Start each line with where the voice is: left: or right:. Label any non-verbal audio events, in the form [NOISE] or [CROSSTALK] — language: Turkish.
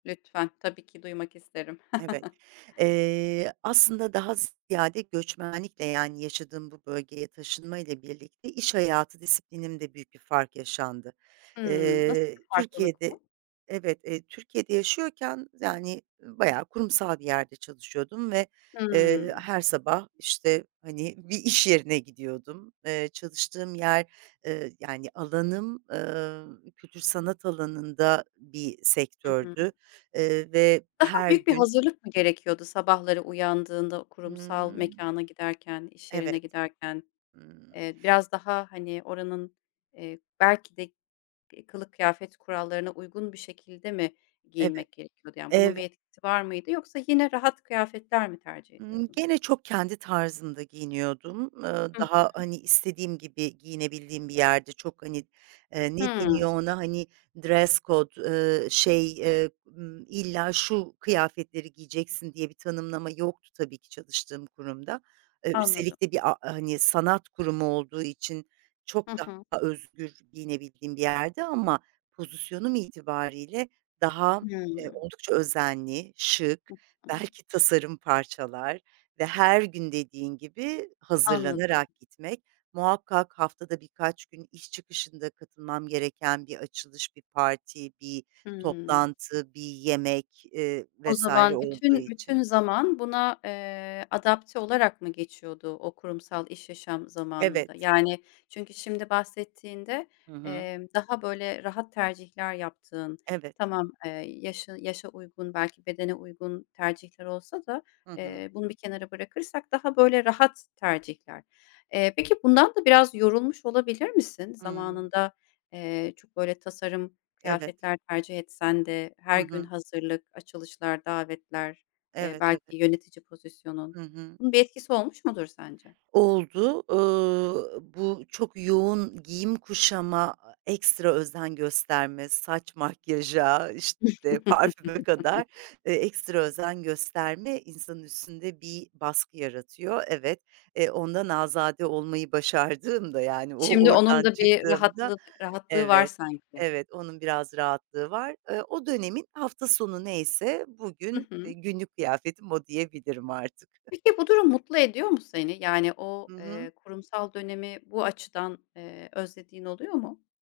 left: Lütfen. Tabii ki duymak isterim.
right: Evet,
left: [CHUCKLES]
right: eee, aslında daha z ziyade göçmenlikle yani yaşadığım bu bölgeye taşınmayla birlikte iş hayatı disiplinimde büyük bir fark yaşandı.
left: Hımm, nasıl
right: Eee,
left: bir farklılık
right: Türkiye'de,
left: bu?
right: evet, eee, Türkiye'de yaşıyorken yani, ııı, bayağı kurumsal bir yerde çalışıyordum ve, eee,
left: Hımm.
right: her sabah, işte, hani, bir iş yerine gidiyordum. Eee, çalıştığım yer, ııı, yani alanım, ııı, kültür sanat alanında bir
left: Hı hı.
right: sektördü, ııı, ve
left: Daha
right: her
left: büyük bir
right: gün
left: hazırlık mı gerekiyordu? Sabahları uyandığında o kurumsal
right: Hımm.
left: mekâna giderken, iş yerine
right: Evet.
left: giderken,
right: Hımm.
left: eee, biraz daha, hani, oranın, eee, belki de, eee, kılık kıyafet kurallarına uygun bir şekilde mi
right: Evet,
left: giyinmek gerekiyordu, yani, bunun
right: eve
left: bir etkisi var mıydı yoksa yine rahat kıyafetler mi tercih
right: Imm,
left: ediyordun?
right: gene çok kendi tarzımda giyiniyordum. Iıı,
left: Hı
right: daha,
left: hı.
right: hani, istediğim gibi giyinebildiğim bir yerdi. Çok, hani, eee, ne
left: Hımm.
right: deniyor ona, hani, dress code, ııı, şey, ııı, ımm, illa şu kıyafetleri giyeceksin diye bir tanımlama yoktu tabii ki çalıştığım kurumda. Iıı,
left: Anladım.
right: üstelik de bir a hani, sanat kurumu olduğu için çok
left: Hı hı.
right: daha özgür giyinebildiğim bir yerdi ama pozisyonum itibariyle daha, eee,
left: Hımm.
right: oldukça özenli,
left: Hı
right: şık,
left: hı.
right: belki tasarım parçalar ve her gün dediğin gibi
left: Anladım.
right: hazırlanarak gitmek muhakkak haftada birkaç gün iş çıkışında katılmam gereken bir açılış, bir parti, bir
left: Hımm.
right: toplantı, bir yemek, ııı,
left: O
right: vs.
left: zaman
right: olduğu
left: bütün, bütün
right: için.
left: zaman buna, eee, adapte olarak mı geçiyordu o kurumsal iş yaşam zamanında?
right: Evet.
left: Yani, çünkü şimdi bahsettiğinde,
right: Hı hı.
left: emm, daha böyle rahat tercihler yaptığın,
right: Evet.
left: tamam, eee, yaşın yaşa uygun belki bedene uygun tercihler olsa da,
right: Hı hı.
left: eee, bunu bir kenara bırakırsak daha böyle rahat tercihler. Eee, peki bundan da biraz yorulmuş olabilir misin?
right: Hımm.
left: Zamanında, eee, çok böyle tasarım
right: Evet.
left: kıyafetler tercih etsen de,
right: Hı
left: her gün
right: hı.
left: hazırlık, açılışlar davetler, eee,
right: Evet
left: belki
right: evet.
left: yönetici pozisyonun,
right: Hı hı.
left: bunun bir etkisi olmuş mudur sence?
right: Oldu, ııı, bu çok yoğun giyim kuşama, aaa, ekstra özen gösterme, saç makyaja, işte, parfüme kadar
left: [CHUCKLES]
right: e ekstra özen gösterme insanın üstünde bir baskı yaratıyor. Evet, e, ondan azade olmayı başardığımda, yani, o
left: Şimdi onun
right: oradan
left: da bir
right: çıktığımda
left: rahatlık rahatlığı var
right: evet,
left: sanki.
right: evet, onun biraz rahatlığı var. Iıı, o dönemin hafta sonu neyse
left: Hı
right: bugün
left: hı.
right: günlük kıyafetim o diyebilirim artık. [CHUCKLES]
left: Peki, bu durum mutlu ediyor mu seni? Yani o,
right: Hı hı.
left: eee, kurumsal dönemi bu açıdan, eee, özlediğin oluyor mu?